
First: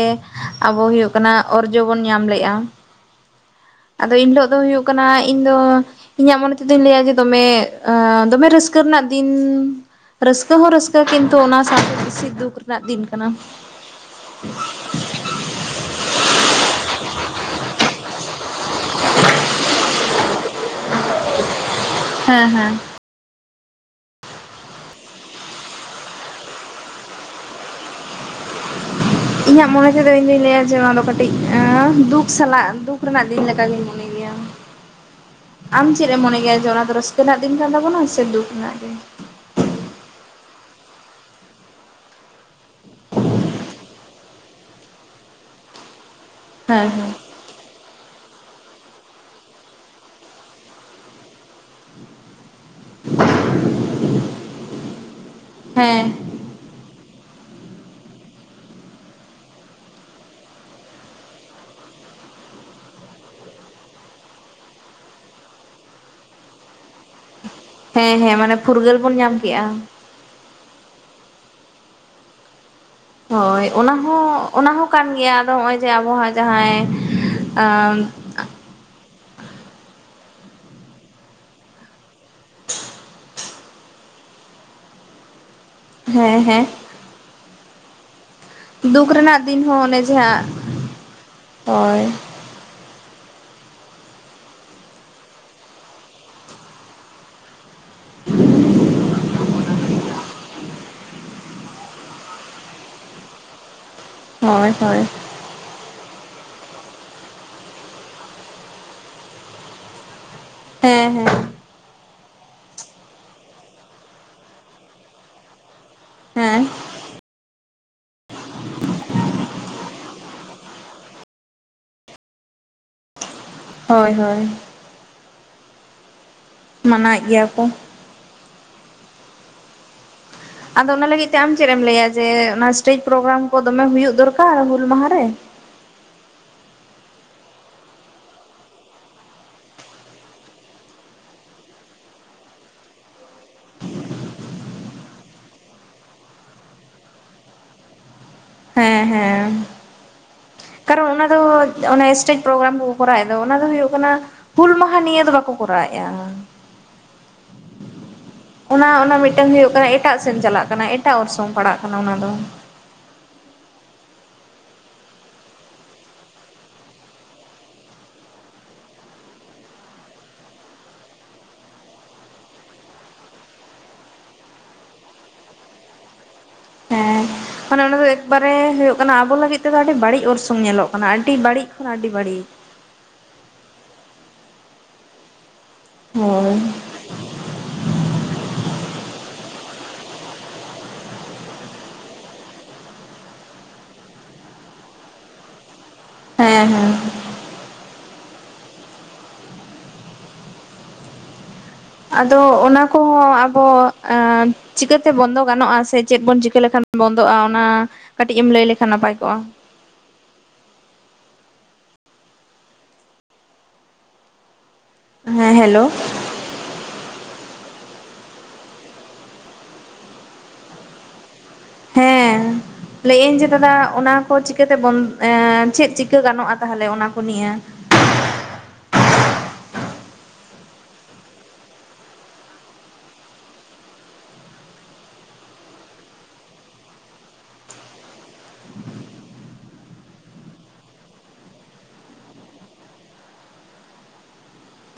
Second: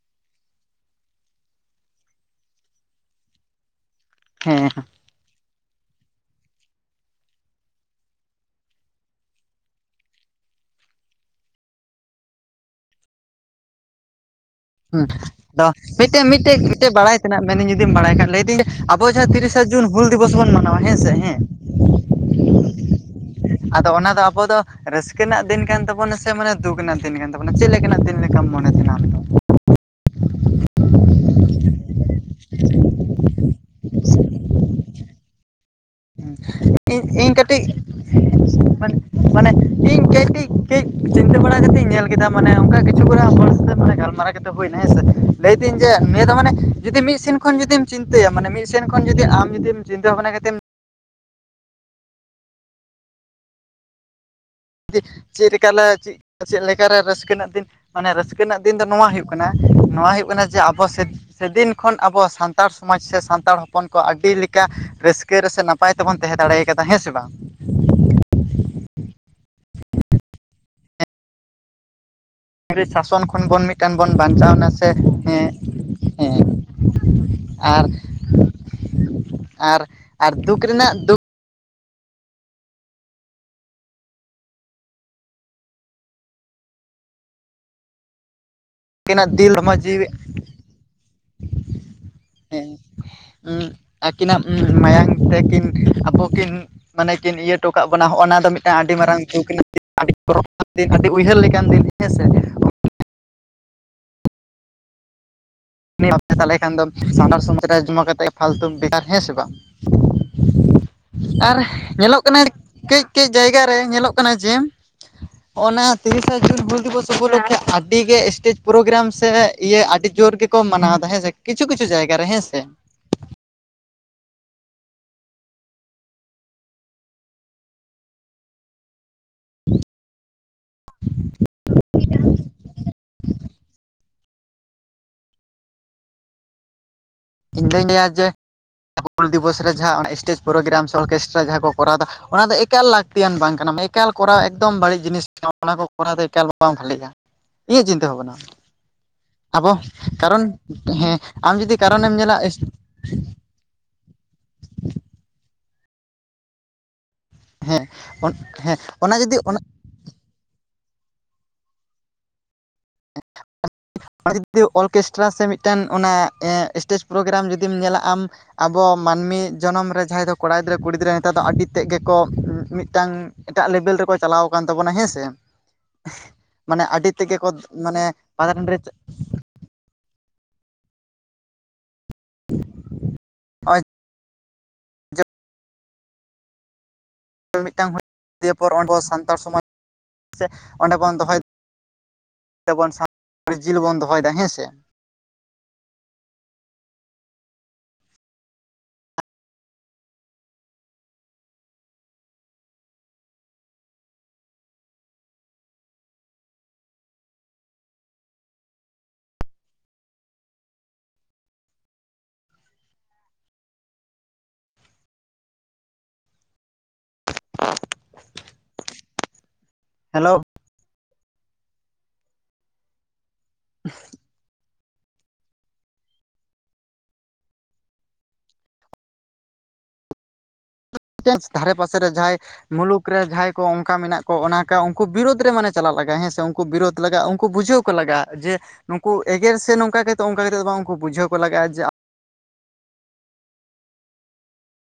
ᱟᱵᱚ ᱦᱩᱭᱩᱜ ᱠᱟᱱᱟ ᱚᱨᱡᱚ ᱵᱚᱱ ᱧᱟᱢ ᱞᱮᱫᱼᱟ᱾ ᱟᱫᱚ ᱤᱱᱦᱤᱞᱳᱜ ᱫᱚ ᱦᱮᱸ ᱦᱩᱭᱩᱜ ᱠᱟᱱᱟ ᱤᱧ ᱫᱚ ᱤᱧᱟᱹᱜ ᱢᱚᱱᱮ ᱛᱮᱫᱚᱧ ᱞᱟᱹᱭᱟ ᱡᱮ ᱫᱚᱢᱮ ᱫᱚᱢᱮ ᱨᱟᱹᱥᱠᱟᱹ ᱨᱮᱱᱟᱜ ᱫᱤᱱ᱾ ᱨᱟᱹᱥᱠᱟᱹ ᱦᱚᱸ ᱨᱟᱹᱥᱠᱟᱹ ᱠᱤᱱᱛᱩ ᱚᱱᱟ ᱥᱟᱶᱛᱮ ᱵᱮᱥᱤ ᱫᱩᱠ ᱨᱮᱱᱟᱜ ᱫᱤᱱ ᱠᱟᱱᱟ᱾ ᱦᱩᱸ ᱟᱫᱚ ᱢᱤᱫᱴᱮᱱ ᱢᱤᱫᱴᱮᱡ ᱢᱤᱫᱴᱮᱡ ᱵᱟᱲᱟᱭ ᱛᱮᱱᱟᱜ ᱢᱮᱱᱤᱧ ᱡᱩᱫᱤᱢ ᱵᱟᱲᱟᱭ ᱠᱷᱟᱱ ᱞᱟᱹᱭ ᱫᱟᱹᱧ ᱟᱵᱚ ᱡᱟᱦᱟᱸ ᱛᱤᱨᱤᱥᱟ ᱡᱩᱱ ᱦᱩᱞ ᱫᱤᱵᱚᱥ ᱵᱚᱱ ᱢᱟᱱᱟᱣᱟ ᱦᱮᱸᱥᱮ ᱦᱮᱸ ᱦᱮᱸ ᱦᱮᱸ ᱟᱫᱚ ᱚᱱᱟ ᱫᱚ ᱟᱵᱚ ᱫᱚ ᱨᱟᱹᱥᱠᱟᱹ ᱨᱮᱱᱟᱜ ᱫᱤᱱ ᱠᱟᱱ ᱛᱟᱵᱚᱱᱟ ᱥᱮ ᱢᱟᱱᱮ ᱫᱩᱠ ᱨᱮᱱᱟᱜ ᱫᱤᱱ ᱠᱟᱱ ᱛᱟᱵᱚᱱᱟ ᱪᱮᱫ ᱞᱮᱠᱟᱱᱟᱜ ᱫᱤᱱ ᱞᱮᱠᱟᱢ ᱢᱚᱱᱮ ᱛᱟᱦᱮᱱᱟ ᱟᱢ ᱫᱚ᱾ ᱤᱧᱟᱹᱜ ᱢᱚᱱᱮ ᱛᱮᱫᱚ ᱤᱧ ᱫᱩᱧ ᱞᱟᱹᱭᱟ ᱡᱮ ᱱᱚᱣᱟ ᱫᱚ ᱠᱟᱹᱴᱤᱡ ᱫᱩᱠ ᱥᱟᱞᱟᱜ ᱫᱩᱠ ᱨᱮᱱᱟᱜ ᱫᱤᱱ ᱞᱮᱠᱟᱜᱤᱧ ᱢᱚᱱᱮ ᱜᱮᱭᱟ᱾ ᱟᱢ ᱪᱮᱫ ᱮᱢ ᱢᱚᱱᱮ ᱜᱮᱭᱟ ᱡᱮ ᱚᱱᱟ ᱫᱚ ᱤᱧ ᱨᱟᱹᱥᱠᱟᱹ ᱤᱧ ᱨᱮᱱᱟᱜ ᱫᱤᱱ ᱠᱟᱹᱴᱤᱡ ᱠᱟᱱ ᱛᱟᱵᱚᱱᱟ ᱥᱮ ᱫᱩᱠ ᱨᱮᱱᱟᱜ ᱫᱤᱱ᱾ ᱢᱟᱱᱮ ᱢᱟᱱᱮ ᱪᱮᱧ- ᱠᱟᱹᱡ ᱠᱟᱹᱡ ᱠᱟᱹᱡ ᱪᱤᱱᱛᱟᱹ ᱵᱟᱲᱟ ᱠᱟᱛᱮ ᱤᱧ ᱧᱮᱞ ᱠᱮᱫᱟ ᱢᱟᱱᱮ ᱚᱱᱠᱟ ᱠᱤᱪᱷᱩ ᱠᱚᱨᱟ ᱦᱚᱲ ᱥᱟᱛᱮ ᱢᱟᱱᱮ ᱜᱟᱞᱢᱟᱨᱟᱣ ᱠᱟᱛᱮ ᱦᱩᱭᱱᱟ ᱦᱮᱸ ᱥᱮ ᱞᱟᱹᱭ ᱫᱤᱧ ᱡᱮ ᱱᱤᱭᱟᱹ ᱫᱚ ᱢᱟᱱᱮ ᱦᱮᱸ ᱡᱩᱫᱤ ᱦᱮᱸ ᱢᱤᱫ ᱥᱮᱱ ᱠᱷᱚᱱ ᱡᱩᱫᱤᱢ ᱪᱤᱱᱛᱟᱹᱭᱟ ᱢᱟᱱᱮ ᱢᱤᱫ ᱥᱮᱱ ᱠᱷᱚᱱ ᱡᱩᱫᱤ ᱟᱢ ᱡᱩᱫᱤᱢ ᱪᱤᱱᱛᱟᱹ ᱵᱷᱟᱵᱱᱟ ᱠᱟᱛᱮᱢ [unintelligible] ᱪᱮᱫ ᱞᱮᱠᱟᱞᱮ ᱦᱮᱸ ᱪᱤ- ᱪᱮᱫ ᱞᱮᱠᱟᱨᱮ ᱨᱟᱹᱥᱠᱟᱹ ᱨᱮᱱᱟᱜ ᱫᱤᱱ ᱢᱟᱱᱮ ᱨᱟᱹᱥᱠᱟᱹ ᱨᱮᱱᱟᱜ ᱫᱤᱱ ᱫᱚ ᱱᱚᱣᱟ ᱦᱩᱭᱩᱜ ᱠᱟᱱᱟ ᱱᱚᱣᱟ ᱦᱩᱭᱩᱜ ᱠᱟᱱᱟ ᱡᱮ ᱟᱵᱚ ᱥᱮᱫᱤᱱ ᱠᱷᱚᱱ ᱟᱵᱚ ᱥᱟᱱᱛᱟᱲ ᱥᱚᱢᱟᱡᱽ ᱥᱮ ᱥᱟᱱᱛᱟᱲ ᱦᱚᱯᱚᱱ ᱠᱚ ᱟᱹᱰᱤ ᱞᱮᱠᱟ ᱨᱟᱹᱥ- ᱠᱟᱹ ᱨᱮᱥᱮ ᱱᱟᱯᱟᱭ ᱛᱮᱵᱚᱱ ᱛᱟᱦᱮᱸ ᱫᱟᱲᱮᱭᱟ ᱠᱟᱫᱟ ᱦᱮᱸ ᱥᱮ ᱵᱟᱝ? ᱦᱮᱸ ᱦᱮᱸ ᱢᱟᱱᱮ ᱯᱷᱩᱨᱜᱟᱹᱞ ᱵᱚᱱ ᱧᱟᱢ ᱠᱮᱜ-ᱟ᱾ ᱤᱝᱨᱮ ᱥᱟᱥᱚ- ᱦᱳᱭ ᱚᱱᱟ ᱦᱚᱸ ᱚᱱᱟ ᱦᱚᱸ ᱠᱟᱱ ᱜᱮᱭᱟ ᱟᱫᱚ ᱦᱮᱸ ᱱᱚᱜ-ᱚᱭ ᱡᱮ ᱟᱵᱚᱣᱟᱜ ᱦᱮᱸ ᱡᱟᱦᱟᱸᱭ ᱟᱨ ᱟᱢ ᱟᱨ ᱟᱨ ᱫᱩᱠ ᱨᱮᱱᱟᱜ ᱫᱩᱠ ᱦᱮᱸ ᱦᱮᱸ ᱫᱩᱠ ᱟᱹᱠᱤᱱᱟᱜ ᱨᱮᱱᱟᱜ ᱫᱤᱞ ᱫᱤᱱ ᱦᱚᱲᱢᱚ ᱦᱚᱸ ᱚᱱᱮ ᱡᱤᱣᱤ ᱡᱟᱦᱟ ᱦᱳᱭ᱾ [unintelligible] ᱟᱹᱠᱤᱱᱟᱜ ᱢᱟᱭᱟᱝ ᱛᱮᱠᱤᱱ ᱟᱵᱚ ᱠᱤᱱ ᱢᱟᱱᱮ ᱠᱤᱱ ᱤᱭᱟᱹ ᱴᱚ ᱠᱟᱜ ᱵᱚᱱᱟ ᱦᱚᱜ-ᱱᱟ ᱫᱚ ᱢᱤᱫᱴᱟᱝ ᱟᱹᱰᱤ ᱢᱟᱨᱟᱝ ᱫᱩᱠ ᱨᱮᱱᱟ [inaudible] ᱟᱹᱰᱤ ᱩᱭᱦᱟᱹᱨ ᱞᱮᱠᱟᱱ ᱫᱤᱱ ᱦᱮᱸᱥᱮ ᱦᱚᱭ ᱦᱚᱭ ᱩᱱᱤ [inaudible] ᱛᱟᱦᱮᱞᱮ ᱠᱷᱟᱱ ᱫᱚ ᱥᱟᱱᱛᱟᱲ ᱥᱚᱢᱟᱡᱽ ᱨᱮ ᱡᱚᱢᱟ ᱠᱟᱛᱮ ᱯᱷᱟᱞᱛᱩ ᱵᱮᱠᱟᱨ ᱦᱮᱸ ᱥᱮ ᱵᱟᱝ? ᱦᱮᱸ ᱦᱮᱸ ᱟᱨ ᱧᱮᱞᱚᱜ ᱠᱟᱱᱟ ᱠᱟᱹᱡ ᱠᱟᱹᱡ ᱡᱟᱭᱜᱟ ᱨᱮ ᱧᱮᱞᱚᱜ ᱠᱟᱱᱟ ᱡᱮᱢ᱾ ᱚᱱᱟ ᱛᱤᱨᱤᱥᱟ ᱡᱩᱱ ᱦᱮᱸ ᱦᱩᱞ ᱫᱤᱵᱚᱥ ᱩᱯᱚᱞᱚᱠᱷᱮ ᱟᱹᱰᱤ ᱜᱮ ᱮᱥᱴᱮᱡᱽ ᱯᱨᱳᱜᱨᱟᱢ ᱥᱮ ᱤᱭᱟᱹ ᱟᱹᱰᱤ ᱡᱳᱨ ᱜᱮ ᱠᱚ ᱢᱟᱱᱟᱣ ᱫᱟ ᱦᱮᱸ ᱥᱮ ᱠᱤᱪᱷᱩ ᱠᱤᱪᱷᱩ ᱡᱟᱭᱜᱟ ᱨᱮ ᱦᱮᱸ ᱥᱮ᱾ ᱦᱚᱭ ᱦᱚᱭ ᱢᱟᱱᱟᱭᱮᱫ ᱜᱮᱭᱟ ᱠᱚ᱾ [unintelligible] ᱟᱫᱚ ᱚᱱᱟ ᱞᱟᱹᱜᱤᱫ ᱛᱮ ᱟᱢ ᱪᱮᱫ ᱮᱢ ᱞᱟᱹᱭᱟ ᱡᱮ ᱚᱱᱟ ᱮᱥᱴᱮᱡᱽ ᱯᱨᱳᱜᱨᱟᱢ ᱠᱚ ᱫᱚᱢᱮ ᱦᱩᱭᱩᱜ ᱫᱚᱨᱠᱟᱨ ᱦᱩᱞ ᱢᱟᱦᱟ ᱨᱮ? ᱤᱧ ᱫᱩᱧ ᱞᱟᱹᱭᱟ ᱡᱮ ᱦᱩᱞ ᱫᱤᱵᱚᱥ ᱨᱮ ᱡᱟᱦᱟᱸ ᱚᱱᱟ ᱮᱥᱴᱮᱡᱽ ᱯᱨᱳᱜᱨᱟᱢ ᱥᱮ ᱚᱨᱠᱮᱥᱴᱨᱟ ᱡᱟᱦᱟᱸ ᱠᱚ ᱠᱚᱨᱟᱣᱫᱟ ᱚᱱᱟ ᱫᱚ ᱮᱠᱟᱞ ᱞᱟᱹᱠᱛᱤᱭᱟᱱ ᱵᱟᱝ ᱠᱟᱱᱟ ᱮᱠᱟᱞ ᱠᱚᱨᱟᱣ ᱮᱠᱫᱚᱢ ᱵᱟᱹᱲᱤᱡ ᱡᱤᱱᱤᱥ ᱠᱟᱱᱟ ᱚᱱᱟ ᱠᱚ ᱠᱚᱨᱟᱣ ᱫᱚ ᱮᱠᱟᱞ ᱵᱟᱝ ᱵᱷᱟᱹᱞᱤᱜ-ᱟ᱾ ᱤᱧᱟᱹᱜ ᱪᱤᱱᱛᱟᱹ ᱵᱷᱟᱵᱚᱱᱟ ᱦᱮᱸ ᱦᱮᱸ ᱟᱵᱚ ᱠᱟᱨᱚᱱ ᱠᱟᱨᱚᱱ ᱦᱮᱸ ᱚᱱᱟ ᱫᱚ ᱟᱢ ᱡᱩᱫᱤ ᱚᱱᱮ ᱠᱟᱨᱚᱱᱮᱢ ᱧᱮᱞᱟ ᱮᱥᱴᱮᱡᱽ ᱯᱨᱳᱜᱨᱟᱢ ᱠᱚᱠᱚ ᱠᱚᱨᱟᱣ ᱮᱫ ᱫᱚ ᱚᱱᱟ ᱫᱚ ᱦᱩᱭᱩᱜ ᱠᱟᱱᱟ ᱦᱩᱞ ᱢᱟᱦᱟ ᱱᱤᱭᱟᱹ ᱫᱚ ᱵᱟᱠᱚ ᱠᱚᱨᱟᱣᱮᱜ-ᱟ᱾ ᱦᱮᱸ ᱚᱱ ᱦᱮᱸ ᱚᱱᱟ ᱡᱩᱫᱤ ᱢᱤᱫᱴᱟᱝ ᱚᱱᱟ, ᱦᱩᱭᱩᱜ ᱠᱟᱱᱟ ᱮᱴᱟᱜ ᱥᱮᱫ ᱪᱟᱞᱟᱜ ᱠᱟᱱᱟ ᱮᱴᱟᱜ ᱚᱨᱥᱚᱝ ᱯᱟᱲᱟᱜ ᱠᱟᱱᱟ ᱚᱱᱟ ᱫᱚ᱾ [inaudible] [unintelligible] ᱡᱩᱫᱤ ᱚᱨᱠᱮᱥᱴᱨᱟ ᱥᱮ ᱢᱤᱫᱴᱟᱱ ᱚᱱᱮ ᱮᱸ ᱥᱴᱮᱡᱽ ᱯᱨᱳᱜᱨᱟᱢ ᱡᱩᱫᱤᱢ ᱧᱮᱞᱟ ᱟᱢ ᱟᱵᱚ ᱢᱟᱱᱢᱤ ᱡᱚᱱᱚᱢ ᱨᱮ ᱡᱟᱦᱟᱸᱭ ᱫᱚ ᱠᱚᱲᱟ ᱜᱤᱫᱽᱨᱟᱹ ᱠᱩᱲᱤ ᱜᱤᱫᱽᱨᱟᱹ ᱱᱮᱛᱟᱨ ᱫᱚ ᱟᱹᱰᱤ ᱛᱮᱫ ᱜᱮᱠᱚ ᱢᱤᱫᱴᱟᱝ ᱮᱴᱟᱜ ᱞᱮᱵᱮᱞ ᱨᱮᱠᱚ ᱪᱟᱞᱟᱣ ᱟᱠᱟᱱ ᱛᱟᱵᱚᱱᱟ ᱦᱮᱸ ᱥᱮ, ᱢᱟᱱᱮ ᱟᱹᱰᱤ ᱦᱮᱸ ᱛᱮᱜᱮ ᱠᱚ ᱢᱟᱱᱮ ᱚᱱᱟ ᱫᱚ ᱮᱠᱵᱟᱨᱮ ᱯᱟᱛᱟ ᱴᱟᱺᱰᱤ ᱨᱮ ᱦᱳᱭᱳᱜ ᱠᱟᱱᱟ ᱟᱵᱚ ᱞᱟᱹᱜᱤᱫ ᱛᱮᱫᱚ ᱟᱹᱰᱤ ᱵᱟᱹᱲᱤᱡ ᱚᱨᱥᱚᱝ ᱧᱮᱞᱚᱜ ᱠᱟᱱᱟ, ᱟᱹᱰᱤ ᱵᱟᱹᱲᱤᱡ ᱠᱷᱚᱱ ᱟᱹᱰᱤ ᱵᱟᱹᱲᱤᱡ᱾ [inaudible] ᱦᱳᱭ᱾ ᱢᱤᱫᱴᱟᱝ [unintelligible] ᱫᱤᱭᱮ ᱯᱚᱨ ᱟᱵᱚ ᱥᱟᱱᱛᱟᱲ ᱥᱚᱢᱟᱡᱽ ᱥᱮ ᱚᱸᱰᱮ ᱵᱚᱱ ᱫᱚᱦᱚᱭ ᱟᱵᱚᱱ [unintelligible] ᱡᱤᱞ ᱵᱚᱱ ᱫᱚᱦᱚᱭ ᱫᱟ ᱦᱮᱸ ᱥᱮ᱾ ᱦᱮᱸ ᱦᱮᱸ᱾ ᱟᱫᱚ ᱚᱱᱟ ᱠᱚᱦᱚᱸ ᱟᱵᱚ ᱪᱤᱠᱟᱹᱛᱮ ᱵᱚᱱᱫᱚ ᱜᱟᱱᱚᱜᱼᱟ ᱥᱮ ᱪᱮᱫ ᱵᱚᱱ ᱪᱤᱠᱟᱹ ᱞᱮᱠᱷᱟᱱ ᱵᱚᱱᱫᱚᱜᱼᱟ ᱚᱱᱟ ᱠᱟᱹᱴᱤᱡ ᱮᱢ ᱞᱟᱹᱭ ᱞᱮᱠᱷᱟᱱ ᱱᱟᱯᱟᱭ ᱠᱚᱜᱼᱟ᱾ ᱦᱮᱸ ᱦᱮᱞᱳ᱾ ᱦᱮᱞᱳ᱾ ᱦᱮᱸ ᱞᱟᱹᱭ ᱟᱹᱧ ᱡᱮ ᱫᱟᱫᱟ ᱚᱱᱟ ᱠᱚ ᱪᱤᱠᱟᱹ ᱛᱮ ᱵᱚᱱ ᱮᱸᱻ ᱪᱮᱫ ᱪᱤᱠᱟᱹ ᱜᱟᱱᱚᱜᱼᱟ ᱛᱟᱦᱚᱞᱮ ᱚᱱᱟ ᱠᱚ ᱱᱤᱭᱟᱹ? ᱴᱮᱸᱥ ᱫᱷᱟᱨᱮ ᱯᱟᱥᱮ ᱨᱮ ᱡᱟᱦᱟᱸᱭ ᱢᱩᱞᱩᱠ ᱨᱮ ᱡᱟᱦᱟᱸᱭ ᱠᱚ ᱚᱝᱠᱟ ᱢᱮᱱᱟᱜ ᱠᱚ, ᱚᱱᱟᱠᱟ ᱩᱝᱠᱩ ᱵᱤᱨᱩᱫᱽ ᱨᱮ ᱢᱟᱱᱮ ᱪᱟᱞᱟᱜ ᱞᱟᱜᱟᱭᱼᱟ ᱦᱮᱸ ᱥᱮ ᱩᱝ ᱠᱩ ᱵᱤᱨᱳᱫᱽ ᱞᱟᱜᱟᱜᱼᱟ, ᱩᱝᱠᱩ ᱵᱩᱡᱷᱟᱹᱣ ᱠᱚ ᱞᱟᱜᱟᱜᱼᱟ ᱡᱮ ᱱᱩᱝᱠᱩ ᱮᱜᱮᱨ ᱥᱮ ᱱᱚᱝᱠᱟ ᱠᱟᱛᱮ ᱚᱱᱠᱟ ᱠᱟᱛᱮ ᱫᱚ ᱵᱟᱝ, ᱩᱱᱠᱩ ᱵᱩᱡᱷᱟᱹᱣ ᱠᱚ ᱞᱟᱜᱟᱜᱼᱟ ᱡᱮ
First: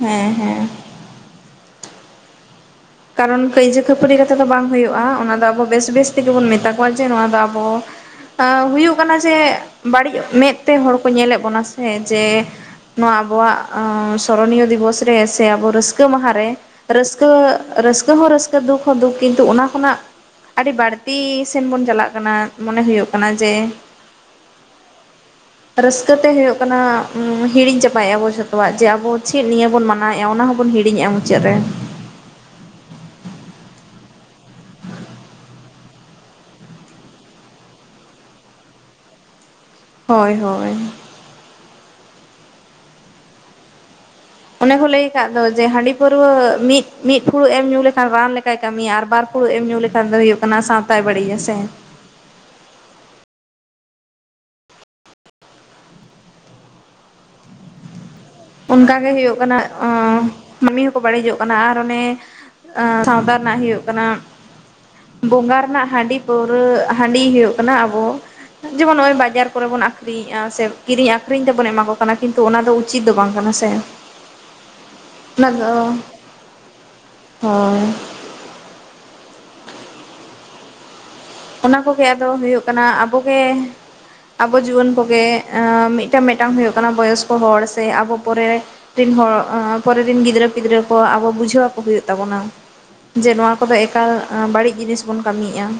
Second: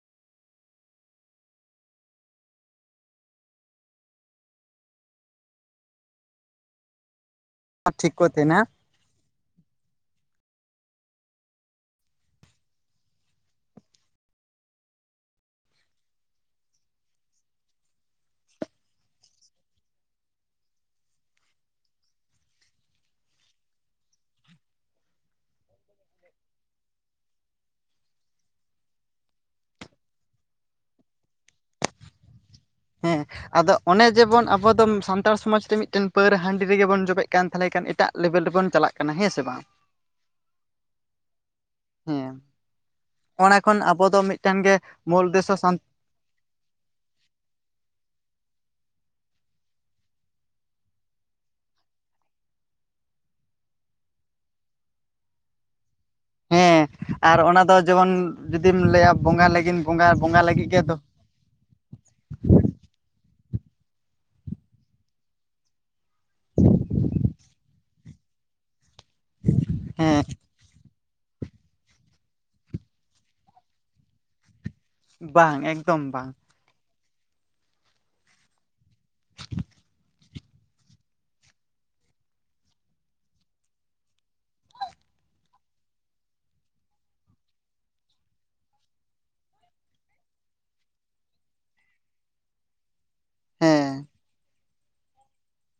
ᱦᱮᱸ ᱦᱮᱸ᱾ ᱠᱟᱨᱚᱱ ᱠᱟᱹᱭᱡᱟᱹ ᱠᱷᱟᱹᱯᱟᱹᱨᱤ ᱠᱟᱛᱮ ᱫᱚ ᱵᱟᱝ ᱦᱩᱭᱩᱜᱼᱟ᱾ ᱚᱱᱟ ᱫᱚ ᱟᱵᱚ ᱵᱮᱹᱥ ᱵᱮᱹᱥ ᱛᱮᱜᱮ ᱵᱚᱱ ᱢᱮᱛᱟ ᱠᱚᱣᱟ ᱡᱮ ᱱᱚᱣᱟ ᱫᱚ ᱟᱵᱚ ᱴᱷᱤᱠ ᱠᱚ ᱟᱸ ᱛᱟᱦᱮᱱᱟ ᱦᱩᱭᱩᱜ ᱠᱟᱱᱟ ᱡᱮ ᱵᱟᱹᱲᱤᱡ ᱢᱮᱫ ᱛᱮ ᱦᱚᱲ ᱠᱚ ᱧᱮᱞᱮᱫ ᱵᱚᱱᱟ ᱥᱮ ᱡᱮ ᱱᱚᱣᱟ ᱟᱵᱚᱣᱟᱜ ᱥᱚᱨᱚᱱᱤᱭᱚ ᱫᱤᱵᱚᱥ ᱨᱮ ᱥᱮ ᱟᱵᱚ ᱨᱟᱹᱥᱠᱟᱹ ᱢᱟᱦᱟ ᱨᱮ, ᱨᱟᱹᱥᱠᱟᱹ ᱨᱟᱹᱥᱠᱟᱹ ᱦᱚᱸ ᱨᱟᱹᱥᱠᱟᱹ, ᱫᱩᱠ ᱦᱚᱸ ᱫᱩᱠ ᱠᱤᱱᱛᱩ ᱚᱱᱟ ᱠᱷᱚᱱᱟᱜ ᱟᱹᱰᱤ ᱵᱟᱹᱲᱛᱤ ᱥᱮᱱ ᱵᱚᱱ ᱪᱟᱞᱟᱜ ᱠᱟᱱᱟ, ᱢᱚᱱᱮ ᱦᱩᱭᱩᱜ ᱠᱟᱱᱟ ᱡᱮ [inaudible] ᱨᱟᱹᱥᱠᱟᱹ ᱛᱮ ᱦᱩᱭᱩᱜ ᱠᱟᱱᱟ ᱦᱤᱲᱤᱧ ᱪᱟᱵᱟᱭᱮᱜᱼᱟ ᱵᱚ ᱡᱷᱚᱛᱚᱣᱟᱜ ᱡᱮ ᱟᱵᱚ ᱪᱮᱫ ᱱᱤᱭᱟᱹ ᱵᱚᱱ ᱢᱟᱱᱟᱣᱮᱜᱼᱟ ᱚᱱᱟ ᱦᱚᱸ ᱵᱚᱱ ᱦᱤᱲᱤᱧᱮᱜᱼᱟ ᱢᱩᱪᱟᱹᱫ ᱨᱮ᱾ ᱦᱮᱸ᱾ ᱟᱫᱚ ᱚᱱᱮ ᱡᱮᱵᱚᱱ ᱟᱵᱚ ᱫᱚᱢ ᱥᱟᱱᱛᱟᱲ ᱥᱚᱢᱟᱡᱽ ᱨᱮ ᱢᱤᱫᱴᱮᱱ ᱯᱟᱹᱣᱨᱟᱹ ᱦᱟᱺᱰᱤ ᱨᱮᱜᱮ ᱵᱚᱱ ᱡᱚᱵᱮᱜ ᱠᱟᱱ ᱛᱟᱦᱞᱮ ᱠᱷᱟᱱ ᱮᱴᱟᱜ ᱞᱮᱵᱮᱞ ᱨᱮᱵᱚᱱ ᱪᱟᱞᱟᱜ ᱠᱟᱱᱟ, ᱦᱮᱸ ᱥᱮ ᱵᱟᱝ? ᱦᱳᱭ ᱦᱳᱭ᱾ ᱦᱮᱸ, ᱚᱱᱟ ᱠᱷᱚᱱ ᱟᱵᱚ ᱫᱚ ᱢᱤᱫ ᱚᱱᱮ ᱠᱚ ᱞᱟᱹᱭ ᱟᱠᱟᱫ ᱫᱚ ᱡᱮ ᱦᱟᱺᱰᱤ ᱯᱟᱹᱨᱣᱟᱹ ᱢᱤᱫ ᱢᱤᱫ ᱯᱷᱩᱲᱩᱜ ᱮᱢ ᱧᱩ ᱞᱮᱠᱷᱟᱱ ᱨᱟᱱ ᱞᱮᱠᱟᱭ ᱠᱟᱹᱢᱤᱭᱟ ᱟᱨ ᱵᱟᱨ ᱯᱩᱷᱲᱩᱜ ᱮᱢ ᱧᱩ ᱞᱮᱠᱷᱟᱱ ᱫᱚ ᱦᱩᱭᱩᱜ ᱠᱟᱱᱟ ᱥᱟᱶᱛᱟᱭ ᱵᱟᱲᱤᱡᱟ ᱥᱮ᱾ ᱦᱮᱸ ᱟᱨ ᱚᱱᱟ ᱫᱚ ᱡᱮᱢᱚᱱ ᱡᱩᱫᱤᱢ ᱚᱱᱠᱟ ᱜᱮ ᱞᱟᱹᱭᱟ ᱦᱳᱭᱳᱜ ᱵᱚᱸᱜᱟ ᱠᱟᱱᱟ, ᱞᱟᱹᱜᱤᱫ ᱵᱚᱸᱜᱟ ᱚᱸ ᱵᱚᱸᱜᱟ ᱞᱟᱹᱜᱤᱫ ᱢᱟᱱᱢᱤ ᱜᱮ ᱫᱚ ᱦᱚᱸᱠᱚ ᱵᱟᱹᱲᱤᱡᱚᱜ ᱠᱟᱱᱟ ᱟᱨ ᱚᱱᱮ ᱥᱟᱶᱛᱟ ᱨᱮᱱᱟᱜ ᱦᱳᱭᱳᱜ ᱠᱟᱱᱟ ᱵᱚᱸᱜᱟ ᱨᱮᱱᱟᱜ ᱦᱟᱺᱰᱤ ᱯᱟᱹᱣᱨᱟᱹ, ᱦᱟᱺᱰᱤ ᱦᱩᱭᱩᱜ ᱠᱟᱱᱟ ᱟᱵᱚ ᱡᱮᱢᱚᱱ ᱱᱚᱜᱼᱚᱭ ᱵᱟ ᱡᱟᱨ ᱠᱚᱨᱮ ᱵᱚᱱ ᱦᱮᱸ ᱟᱠᱠᱷᱨᱤᱧᱮᱫᱼᱟ ᱥᱮ ᱠᱤᱨᱤᱧ ᱟᱠᱷᱨᱤᱧ ᱛᱮᱵᱚᱱ ᱮᱢᱟ ᱠᱚ ᱠᱟᱱᱟ, ᱠᱤᱱᱛᱩ ᱚᱱᱟ ᱫᱚ ᱩᱪᱤᱛ ᱫᱚ ᱵᱟᱝ ᱠᱟᱱᱟ ᱥᱮ, ᱚᱱᱟ ᱵᱟᱝ ᱫᱚ ᱮᱠᱫᱚᱢ ᱵᱟᱝ ᱦᱚᱭ ᱚᱱᱟ ᱠᱚᱜᱮ ᱟᱫᱚ ᱦᱳᱭᱳᱜ ᱠᱟᱱᱟ ᱟᱵᱚ ᱜᱮ ᱟᱵᱚ ᱡᱩᱣᱟᱹᱱ ᱠᱚᱜᱮ, ᱢᱤᱫᱴᱟᱝ ᱢᱤᱫᱴᱟᱝ ᱦᱩᱭᱩᱜ ᱠᱟᱱᱟ ᱵᱚᱭᱚᱥᱠᱚ ᱦᱚᱲ ᱥᱮ ᱟᱵᱚ ᱯᱚᱨᱮᱼᱼ ᱨᱮᱱ ᱦᱚᱲ ᱚ ᱯᱚᱨᱮ ᱨᱮᱱ ᱜᱤᱫᱽᱨᱟᱹ ᱯᱤᱫᱽᱨᱟᱹ ᱠᱚ ᱟᱵᱚ ᱵᱩᱡᱷᱟᱹᱣ ᱟᱠᱚ ᱦᱩᱭᱩᱜ ᱛᱟᱵᱚᱱᱟ ᱾ ᱡᱮ ᱱᱚᱣᱟ ᱠᱚᱫᱚ ᱦᱮᱸ ᱮᱠᱟᱞ ᱮ ᱵᱟᱹᱲᱤᱡ ᱡᱤᱱᱤᱥ ᱵᱚᱱ ᱠᱟᱹᱢᱤᱭᱮᱫᱼᱟ ᱾